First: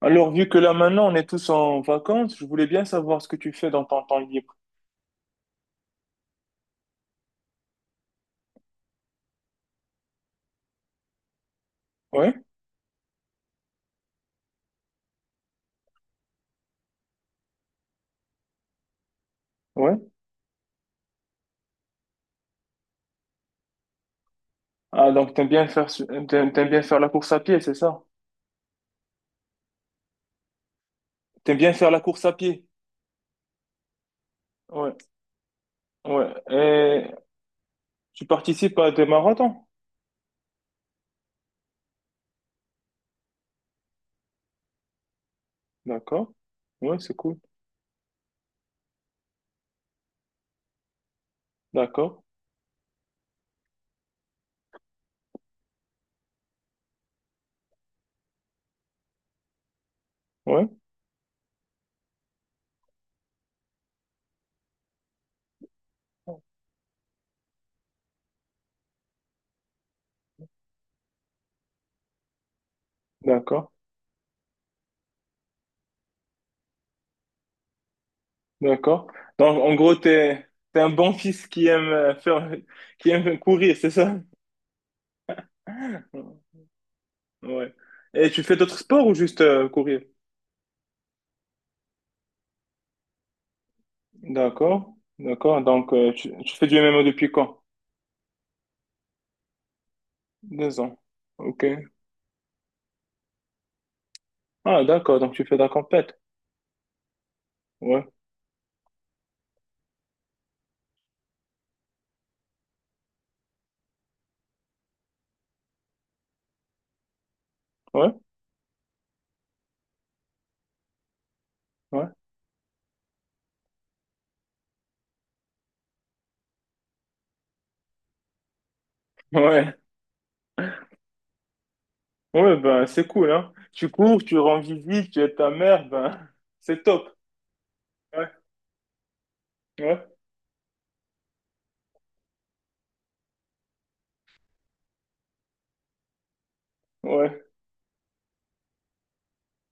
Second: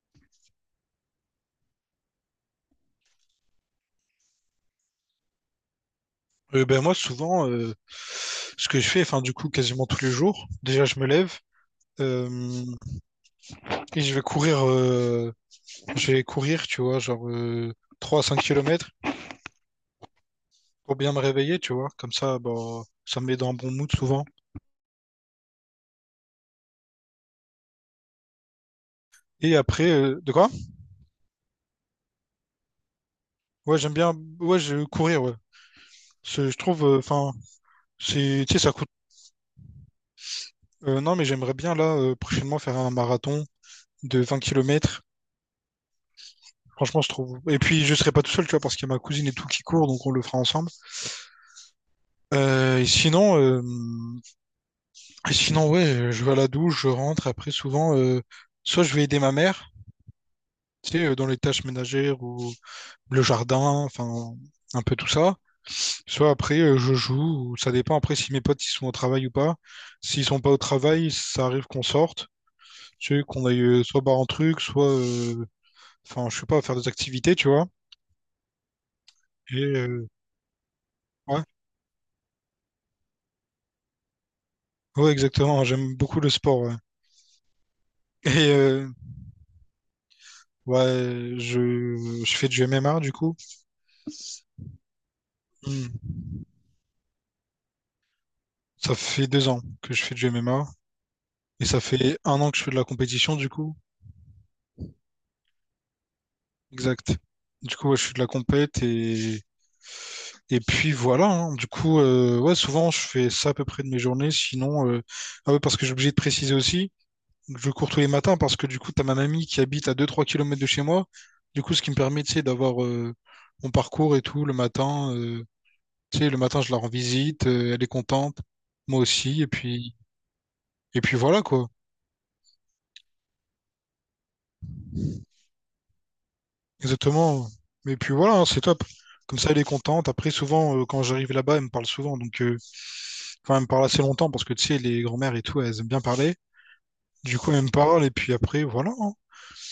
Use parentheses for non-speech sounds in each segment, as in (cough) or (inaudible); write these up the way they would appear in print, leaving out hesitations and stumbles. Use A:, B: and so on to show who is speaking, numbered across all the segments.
A: Alors, vu que là maintenant on est tous en vacances, je voulais bien savoir ce que tu fais dans ton temps libre.
B: Ben moi, souvent, ce que je fais, enfin, du coup, quasiment tous les jours, déjà, je me lève euh,
A: Ouais,
B: et je vais courir, tu vois, genre 3 à 5 kilomètres
A: ouais.
B: pour bien me réveiller, tu vois. Comme ça, bah, ça me met dans un bon mood souvent.
A: Ah, donc t'aimes bien faire, t'aimes bien faire la course à pied, c'est ça?
B: Et après, de quoi?
A: T'aimes bien faire la course à pied?
B: Ouais, j'aime bien, ouais, je
A: Ouais,
B: courir, ouais.
A: ouais.
B: Je trouve,
A: Et
B: enfin,
A: tu
B: c'est, tu sais, ça
A: participes
B: coûte.
A: à des marathons?
B: Non, mais j'aimerais bien, là, prochainement, faire un marathon de 20 kilomètres.
A: D'accord. Ouais,
B: Franchement, je
A: c'est cool.
B: trouve. Et puis, je serai pas tout seul, tu vois, parce qu'il y a ma cousine et tout qui court, donc on le fera ensemble.
A: D'accord.
B: Euh, et sinon, euh, et sinon, ouais, je vais à la douche, je rentre. Après, souvent, soit je vais aider ma mère,
A: Ouais,
B: tu sais, dans les tâches ménagères ou le jardin, enfin, un peu tout ça. Soit après, je joue, ou ça dépend après si mes potes ils sont au travail ou pas. S'ils sont pas au travail, ça arrive qu'on sorte, tu sais, qu'on aille
A: d'accord.
B: soit boire un truc, soit enfin, je sais pas, faire des activités, tu vois.
A: D'accord. Donc,
B: Et
A: en gros,
B: euh,
A: t'es un bon
B: ouais,
A: fils qui aime qui aime courir, c'est ça?
B: ouais, exactement. J'aime beaucoup le
A: (laughs)
B: sport, ouais.
A: Ouais. Et tu
B: Et
A: fais d'autres
B: euh,
A: sports ou juste courir?
B: ouais, je fais du MMA du coup.
A: D'accord, d'accord. Donc,
B: Hmm.
A: tu fais du MMO depuis quand?
B: Ça fait 2 ans que je fais du MMA
A: 2 ans. Ok.
B: et ça fait 1 an que je fais de la compétition du coup.
A: Ah, d'accord. Donc, tu fais de la compète.
B: Exact. Du coup, ouais,
A: Ouais,
B: je fais de la compète et puis voilà, hein. Du coup, ouais, souvent je fais ça à peu près de mes journées. Sinon, ah ouais, parce que j'ai obligé de préciser aussi, je cours tous les
A: ouais,
B: matins parce que du coup, t'as ma mamie qui habite à 2-3 km de chez moi. Du coup, ce qui me
A: ouais.
B: permet, tu sais, d'avoir mon parcours et tout le matin. Tu sais, le matin, je la rends visite, elle est contente, moi aussi.
A: (laughs)
B: Et puis voilà quoi.
A: Ouais, ouais, ben, c'est cool, hein. Tu cours, tu rends visite, tu es ta mère, ben, (laughs) c'est top.
B: Exactement. Mais puis
A: Ouais,
B: voilà, hein, c'est top. Comme ça, elle est contente.
A: ouais,
B: Après, souvent, quand j'arrive là-bas, elle me parle souvent. Donc, enfin, elle me parle assez longtemps parce que tu sais, les grand-mères et tout, elles aiment bien parler. Du
A: ouais,
B: coup, elle me parle et puis après, voilà, hein.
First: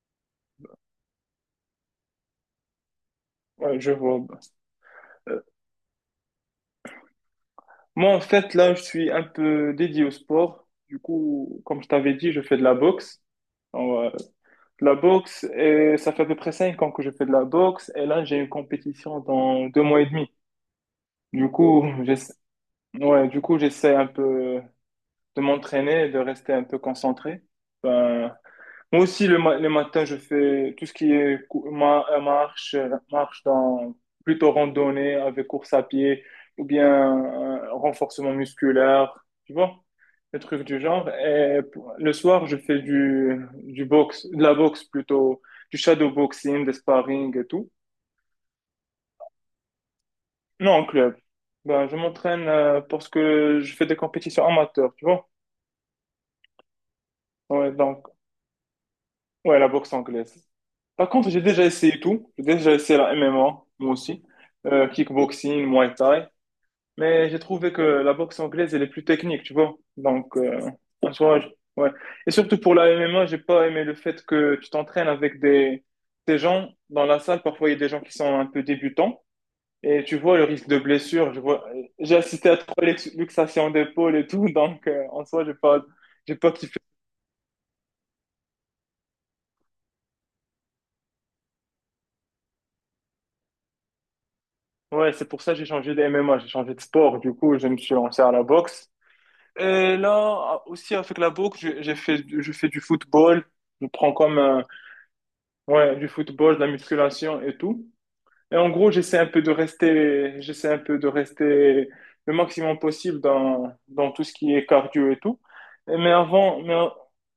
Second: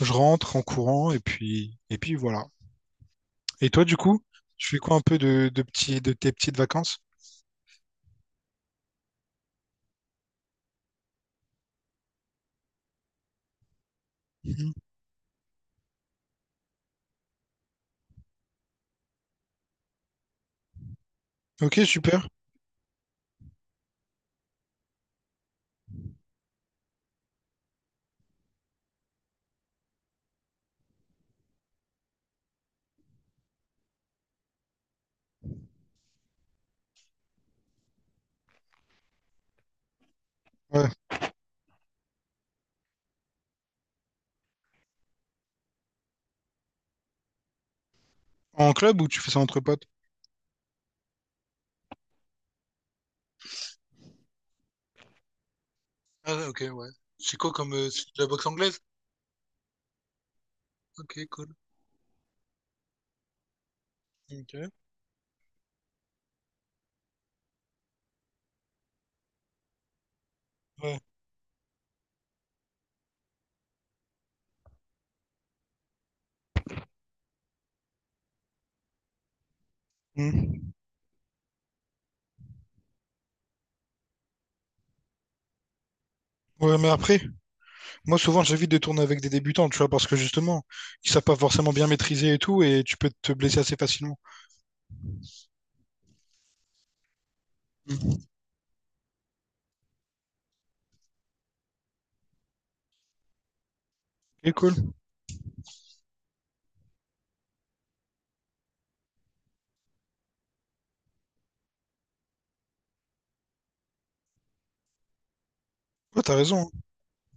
B: Je rentre en courant et puis voilà. Et
A: ouais,
B: toi,
A: je
B: du
A: vois,
B: coup,
A: ben.
B: tu fais quoi un peu
A: Euh,
B: de petits, de tes petites vacances?
A: moi, en fait, là, je suis un peu dédié au sport. Du coup, comme je t'avais dit, je fais de la boxe. Alors,
B: Mhm.
A: de la boxe, et ça fait à peu près 5 ans que je fais de la boxe. Et là, j'ai une compétition dans 2 mois et demi. Du coup,
B: Ok, super.
A: j'essa- ouais, du coup, j'essaie un peu de m'entraîner, de rester un peu concentré. Ben, moi aussi, le matin, je fais tout ce qui est marche dans plutôt randonnée avec course à pied ou bien renforcement musculaire, tu vois, des trucs du
B: Ouais.
A: genre. Et le soir, je fais de la boxe plutôt, du shadow boxing, des sparring et tout.
B: En club ou tu fais ça entre potes?
A: Non, en club. Ben, je m'entraîne parce que je fais des compétitions amateurs, tu vois.
B: Ah, ok, ouais. C'est quoi
A: Ouais,
B: comme. C'est
A: donc,
B: de la boxe anglaise?
A: ouais, la boxe anglaise. Par
B: Ok,
A: contre, j'ai
B: cool.
A: déjà essayé tout. J'ai déjà essayé la MMA, moi aussi.
B: Ok.
A: Kickboxing, Muay Thai. Mais j'ai trouvé que la boxe anglaise, elle est plus technique, tu vois. Donc,
B: Ouais.
A: en soi, ouais. Et surtout pour la MMA, j'ai pas aimé le fait que tu t'entraînes avec des gens dans la salle. Parfois, il y a des gens qui sont un peu débutants. Et tu vois le risque
B: Mhm.
A: de blessure, je vois, j'ai assisté à trois luxations d'épaule et tout, (laughs) donc en soi, j'ai pas
B: Ouais,
A: kiffé.
B: mais après, moi, souvent, j'évite de tourner avec des débutants, tu vois, parce que justement, ils savent pas forcément bien maîtriser et tout, et tu peux te blesser assez facilement.
A: Ouais, c'est pour ça que j'ai changé de MMA, j'ai changé de sport, du coup, je me suis lancé
B: Mhm.
A: à la boxe. Et là, aussi avec la boxe, je fais du football, je prends comme,
B: Et cool.
A: ouais, du football, de la musculation et tout. Et en gros, j'essaie un peu de rester, j'essaie un peu de rester le maximum possible dans tout ce qui est cardio et tout. Mais
B: Ouais, t'as
A: avant,
B: raison,
A: mais, en-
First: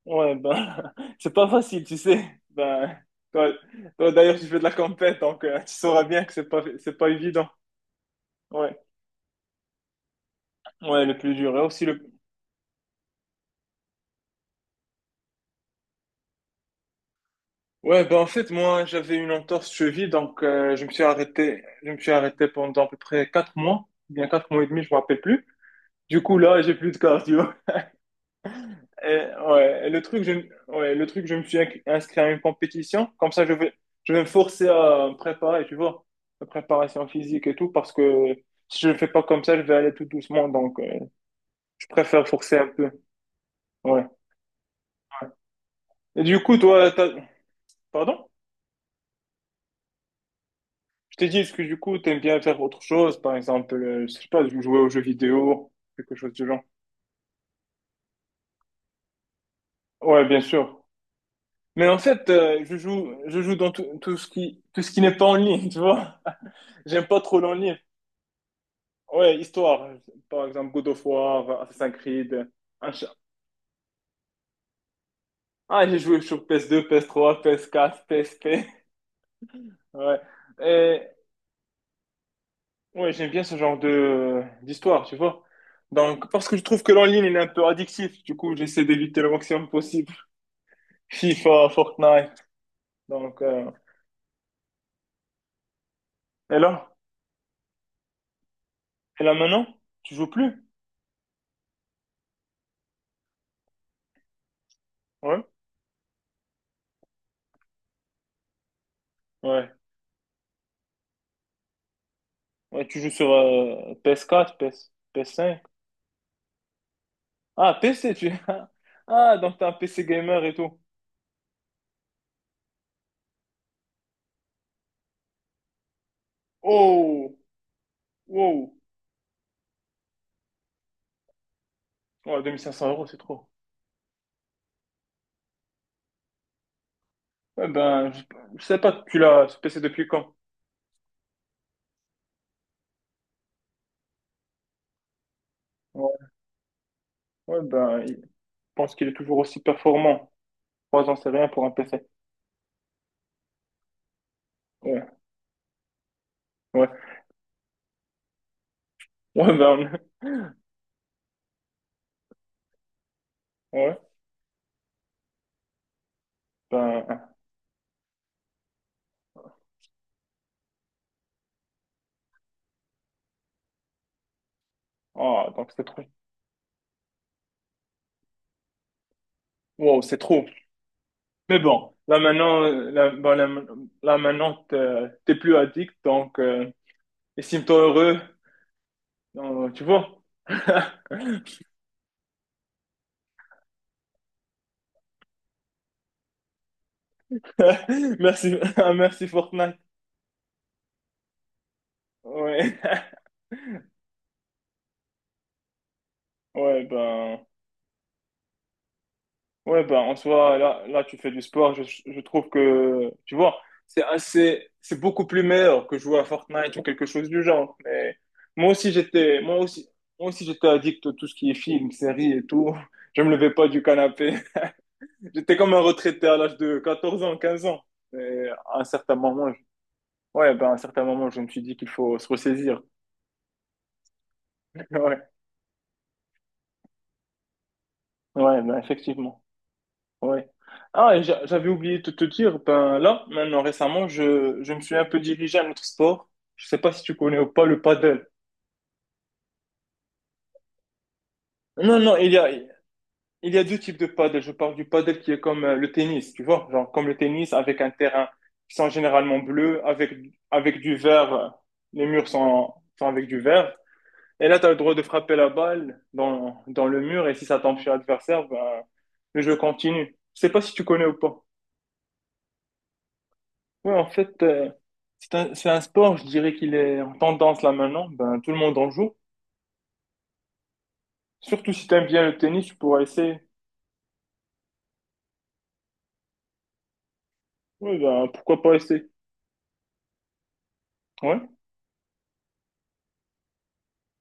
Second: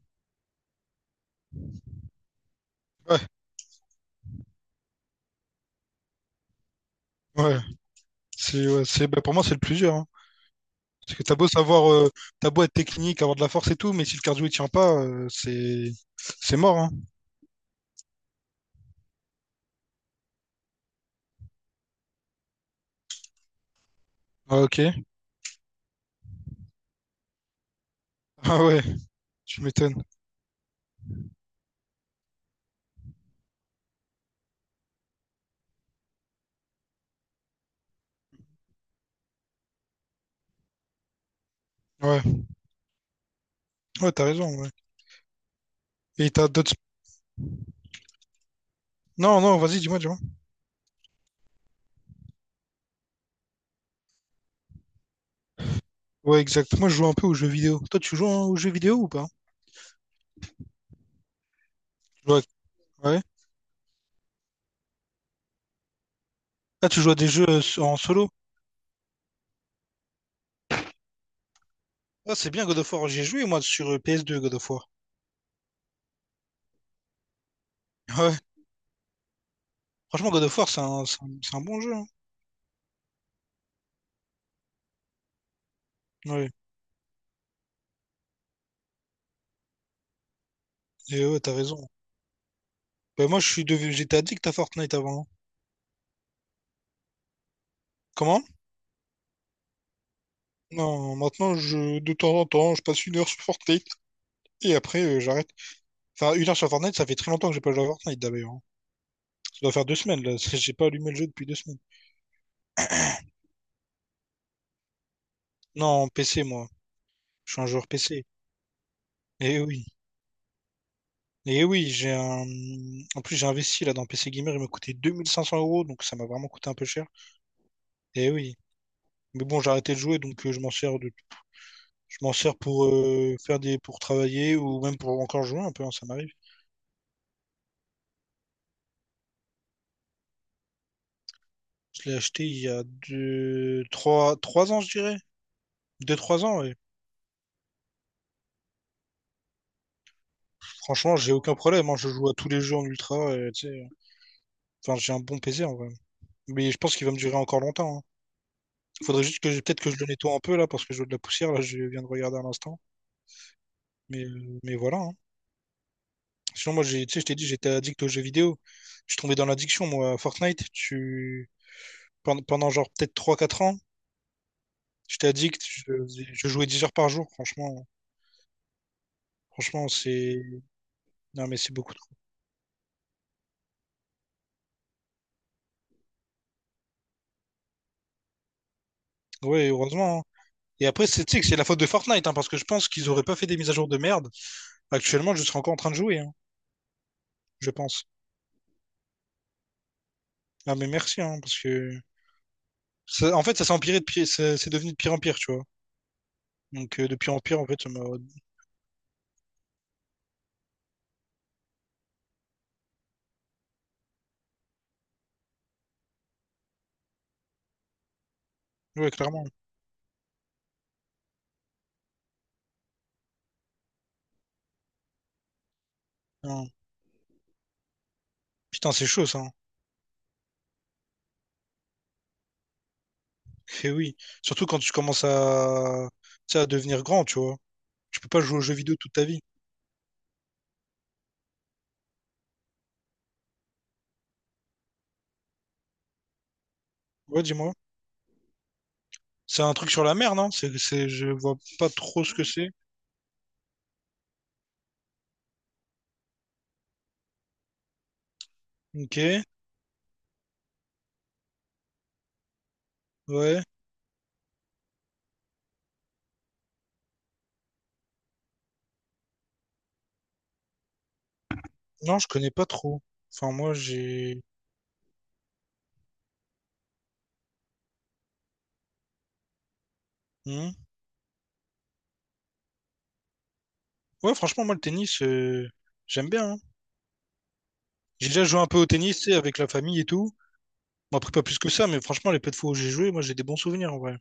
A: ouais, ben, (laughs) c'est pas facile, tu sais. Ben,
B: hein.
A: toi, toi, d'ailleurs, tu fais de la compète, donc tu sauras bien que c'est pas
B: Ouais,
A: évident.
B: ouais. C'est,
A: Ouais,
B: ouais, c'est, bah, pour moi, c'est le plusieurs, hein.
A: ouais, le
B: Parce que
A: plus
B: t'as beau
A: dur. Et aussi
B: savoir,
A: le...
B: t'as beau être technique, avoir de la force et tout, mais si le cardio il tient pas, c'est mort, hein.
A: Ouais, ben en fait, moi, j'avais une entorse cheville, donc je me suis arrêté pendant à peu près 4 mois, bien quatre mois
B: Ah,
A: et
B: ok.
A: demi, je me rappelle
B: (laughs)
A: plus. Du coup, là, j'ai plus de cardio.
B: Ah ouais,
A: Euh,
B: tu
A: ouais,
B: m'étonnes.
A: ouais, le truc, je me suis inscrit à une compétition. Comme ça, je vais me forcer à me préparer, tu vois, la préparation physique et tout, parce que si je ne fais pas comme ça, je vais aller tout doucement. Donc, je
B: Ouais,
A: préfère forcer un peu. Ouais.
B: ouais, t'as raison. Ouais.
A: Et
B: Et
A: du
B: t'as
A: coup,
B: d'autres.
A: toi, pardon?
B: Non, non, vas-y, dis-moi, dis-moi.
A: Je t'ai dit, est-ce que du coup, t'aimes bien faire autre chose? Par exemple, je sais pas, jouer aux jeux vidéo, quelque chose
B: Ouais,
A: du genre.
B: exact. Moi, je joue un peu aux jeux vidéo. Toi, tu joues hein, aux jeux vidéo ou pas?
A: Ouais, bien sûr. Mais en
B: Tu
A: fait,
B: joues à-
A: je joue,
B: Ouais.
A: je joue dans tout ce qui n'est pas en ligne, (laughs) tu vois.
B: Ah, tu
A: J'aime
B: joues à
A: pas
B: des
A: trop
B: jeux
A: l'en ligne.
B: en solo.
A: Ouais, histoire. Par exemple, God of War, Assassin's
B: Ah,
A: Creed.
B: c'est bien God of
A: un ch-
B: War. J'ai joué moi sur PS2 God of War.
A: Ah, j'ai joué sur PS2, PS3, PS4, p
B: Ouais.
A: S trois, PS4, PSP. (laughs) Ouais.
B: Franchement, God of War, c'est un,
A: Et,
B: c'est un, c'est un bon jeu, hein.
A: ouais, j'aime bien ce genre de d'histoire, tu vois. Donc, parce
B: Ouais.
A: que je trouve que l'en-ligne, il est un peu addictif. Du coup, j'essaie d'éviter le maximum possible.
B: Et ouais, t'as
A: FIFA,
B: raison.
A: Fortnite.
B: Bah, moi,
A: Donc,
B: je suis devenu, j'étais addict à Fortnite avant, hein.
A: et là?
B: Comment?
A: Et là maintenant? Tu joues plus?
B: Non, maintenant, je, de temps en temps, je passe une heure sur Fortnite et après,
A: Ouais.
B: j'arrête. Enfin, une heure sur Fortnite, ça fait très longtemps que j'ai pas joué à Fortnite d'ailleurs, hein. Ça
A: Ouais.
B: doit faire 2 semaines là, parce que j'ai pas allumé le jeu depuis 2 semaines.
A: Ouais, tu joues sur PS4, PS, 4 ps cinq.
B: Non, PC, moi. Je suis un
A: Ah,
B: joueur
A: PC,
B: PC.
A: tu... (laughs) Ah, donc
B: Et
A: t'es un
B: oui.
A: PC gamer et tout.
B: Et oui, j'ai un. En plus, j'ai investi là dans PC Gamer. Il m'a coûté 2500 euros, donc ça m'a vraiment coûté un peu cher.
A: Oh!
B: Et oui.
A: Wow.
B: Mais bon, j'ai arrêté de jouer, donc je m'en sers de... je m'en
A: Ouais,
B: sers
A: 2500
B: pour
A: euros, c'est trop.
B: faire des pour travailler ou même pour encore jouer un peu, hein, ça m'arrive.
A: Ouais, ben, je sais pas, tu l'as ce PC depuis quand?
B: Je l'ai acheté il y a deux, trois, trois ans, je dirais.
A: Ouais,
B: Deux, trois ans, et
A: ouais ben, je pense qu'il est toujours aussi performant. 3 ans,
B: franchement,
A: c'est
B: j'ai
A: rien
B: aucun
A: pour un
B: problème, hein.
A: PC.
B: Je joue à tous les jeux en ultra, et, tu sais, hein. Enfin, j'ai
A: Ouais,
B: un bon PC en vrai. Mais je
A: ouais.
B: pense qu'il va me durer encore longtemps, hein. Faudrait juste que
A: Ouais,
B: je... peut-être
A: ben,
B: que je le
A: (laughs)
B: nettoie un peu là, parce que je vois de la poussière, là, je viens de regarder à l'instant.
A: ouais,
B: Mais voilà, hein. Sinon, moi, j'ai, tu sais, je
A: ben,
B: t'ai dit, j'étais addict aux jeux vidéo. Je suis tombé dans l'addiction, moi, à Fortnite. Tu... Pendant, pendant genre peut-être trois quatre ans, j'étais
A: ah,
B: addict,
A: donc c'est trop.
B: je jouais 10 heures par jour, franchement. Franchement,
A: Wow, c'est
B: c'est.
A: trop.
B: Non, mais
A: Mais
B: c'est beaucoup
A: bon,
B: trop.
A: là maintenant, là, ben, là, maintenant, t'es plus addict, donc, estime-toi heureux.
B: Ouais,
A: Tu
B: heureusement,
A: vois?
B: hein. Et après,
A: (laughs)
B: c'est tu sais que c'est la faute de Fortnite, hein, parce que je pense qu'ils auraient pas fait des mises à jour de merde. Actuellement, je serais encore en train de jouer, hein, je pense.
A: Merci, (laughs) merci Fortnite.
B: Ah, mais merci, hein, parce que.
A: Ouais,
B: Ça- En fait, ça s'est empiré de pire... ça- C'est devenu de pire en pire, tu vois.
A: ouais,
B: Donc, de pire en
A: ben.
B: pire, en fait, ça m'a.
A: Ouais, ben, en soi, là, tu fais du sport. Je trouve que, tu vois, c'est beaucoup plus meilleur que jouer à Fortnite ou quelque chose du genre. Mais moi aussi,
B: Ouais, clairement.
A: j'étais addict à tout ce qui est film, séries et tout. Je me levais pas du canapé. (laughs) J'étais comme un retraité à l'âge
B: Non.
A: de 14 ans, 15 ans. Et à un
B: Putain, c'est
A: certain
B: chaud, ça, hein.
A: moment, ouais, ben, à un certain moment, je me suis dit qu'il faut se ressaisir.
B: Eh oui. Surtout quand tu commences
A: (laughs)
B: à. Tu sais, à devenir grand, tu vois. Tu peux pas
A: Ouais,
B: jouer aux
A: ouais,
B: jeux
A: ben,
B: vidéo toute ta vie.
A: effectivement. Ouais. Ah, et j'avais oublié de te dire, ben là, maintenant récemment, je me suis un peu dirigé à un autre sport. Je sais pas si tu connais
B: Ouais,
A: ou pas
B: dis-moi.
A: le paddle.
B: C'est un truc sur la mer, non? C'est, je vois pas
A: Non, non,
B: trop
A: il
B: ce
A: y
B: que
A: a,
B: c'est.
A: il y a deux types de paddle. Je parle du paddle qui est comme le tennis, tu vois, genre comme le tennis avec un terrain qui sont généralement
B: Ok,
A: bleus, avec du vert, les murs sont avec du
B: ouais.
A: vert. Et là, tu as le droit de frapper la balle dans le mur et si ça tombe chez l'adversaire, ben, le jeu continue. Je sais pas si tu connais ou pas.
B: Non, je connais pas trop. Enfin, moi,
A: Ouais, en
B: j'ai.
A: fait, c'est un sport, je dirais qu'il est en tendance là maintenant. Ben, tout le monde en joue.
B: Hmm.
A: Surtout si t'aimes bien le tennis, tu pourras essayer.
B: Ouais, franchement, moi, le tennis, j'aime bien, hein.
A: Oui, ben,
B: J'ai déjà joué
A: pourquoi
B: un
A: pas
B: peu au
A: essayer?
B: tennis, tu sais, avec la famille et tout. Bon, après,
A: Ouais.
B: pas plus que ça, mais franchement, les peu de fois où j'ai joué, moi, j'ai des bons souvenirs, en vrai.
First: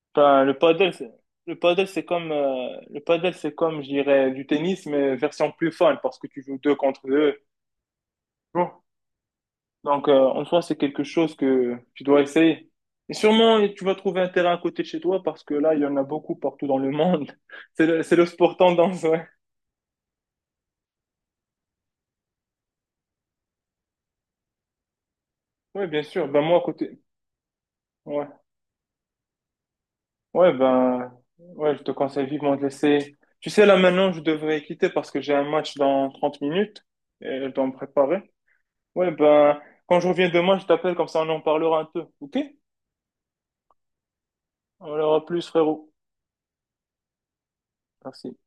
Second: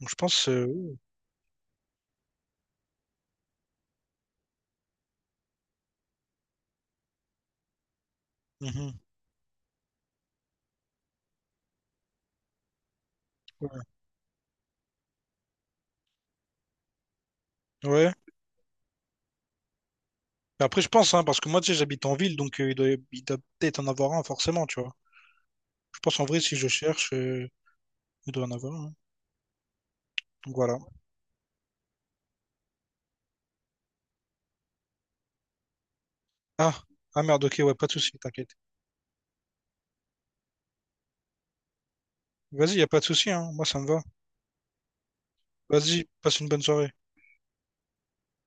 B: Donc, je
A: Ben,
B: pense.
A: le paddle, c'est comme, je dirais, du tennis, mais version plus fun, parce que tu joues deux contre deux. Bon.
B: Mhm.
A: Donc, en soi, c'est quelque chose que tu dois essayer. Et sûrement,
B: Ouais.
A: tu vas trouver un terrain à côté de chez toi, parce que là, il y en a beaucoup partout dans le monde. (laughs) C'est le,
B: Ouais.
A: c'est le sport tendance, ouais.
B: Mais après, je pense, hein, parce que moi, tu sais, j'habite en ville, donc il doit peut-être en avoir un, forcément, tu vois.
A: Ouais,
B: Je
A: bien
B: pense, en
A: sûr.
B: vrai,
A: Ben,
B: si
A: moi, à
B: je
A: côté,
B: cherche,
A: ouais.
B: il doit en avoir un.
A: Ouais,
B: Donc, voilà.
A: ben, ouais, je te conseille vivement de laisser. Tu sais, là, maintenant, je devrais quitter parce que j'ai un match dans 30
B: Ah,
A: minutes
B: ah
A: et
B: merde,
A: je
B: ok,
A: dois me
B: ouais, pas de souci,
A: préparer.
B: t'inquiète.
A: Ouais, ben, quand je reviens demain, je t'appelle, comme ça, on en parlera un peu. OK?
B: Vas-y, y a pas de souci, hein. Moi, ça me va.
A: On aura plus, frérot.
B: Vas-y, passe une bonne soirée.
A: Merci.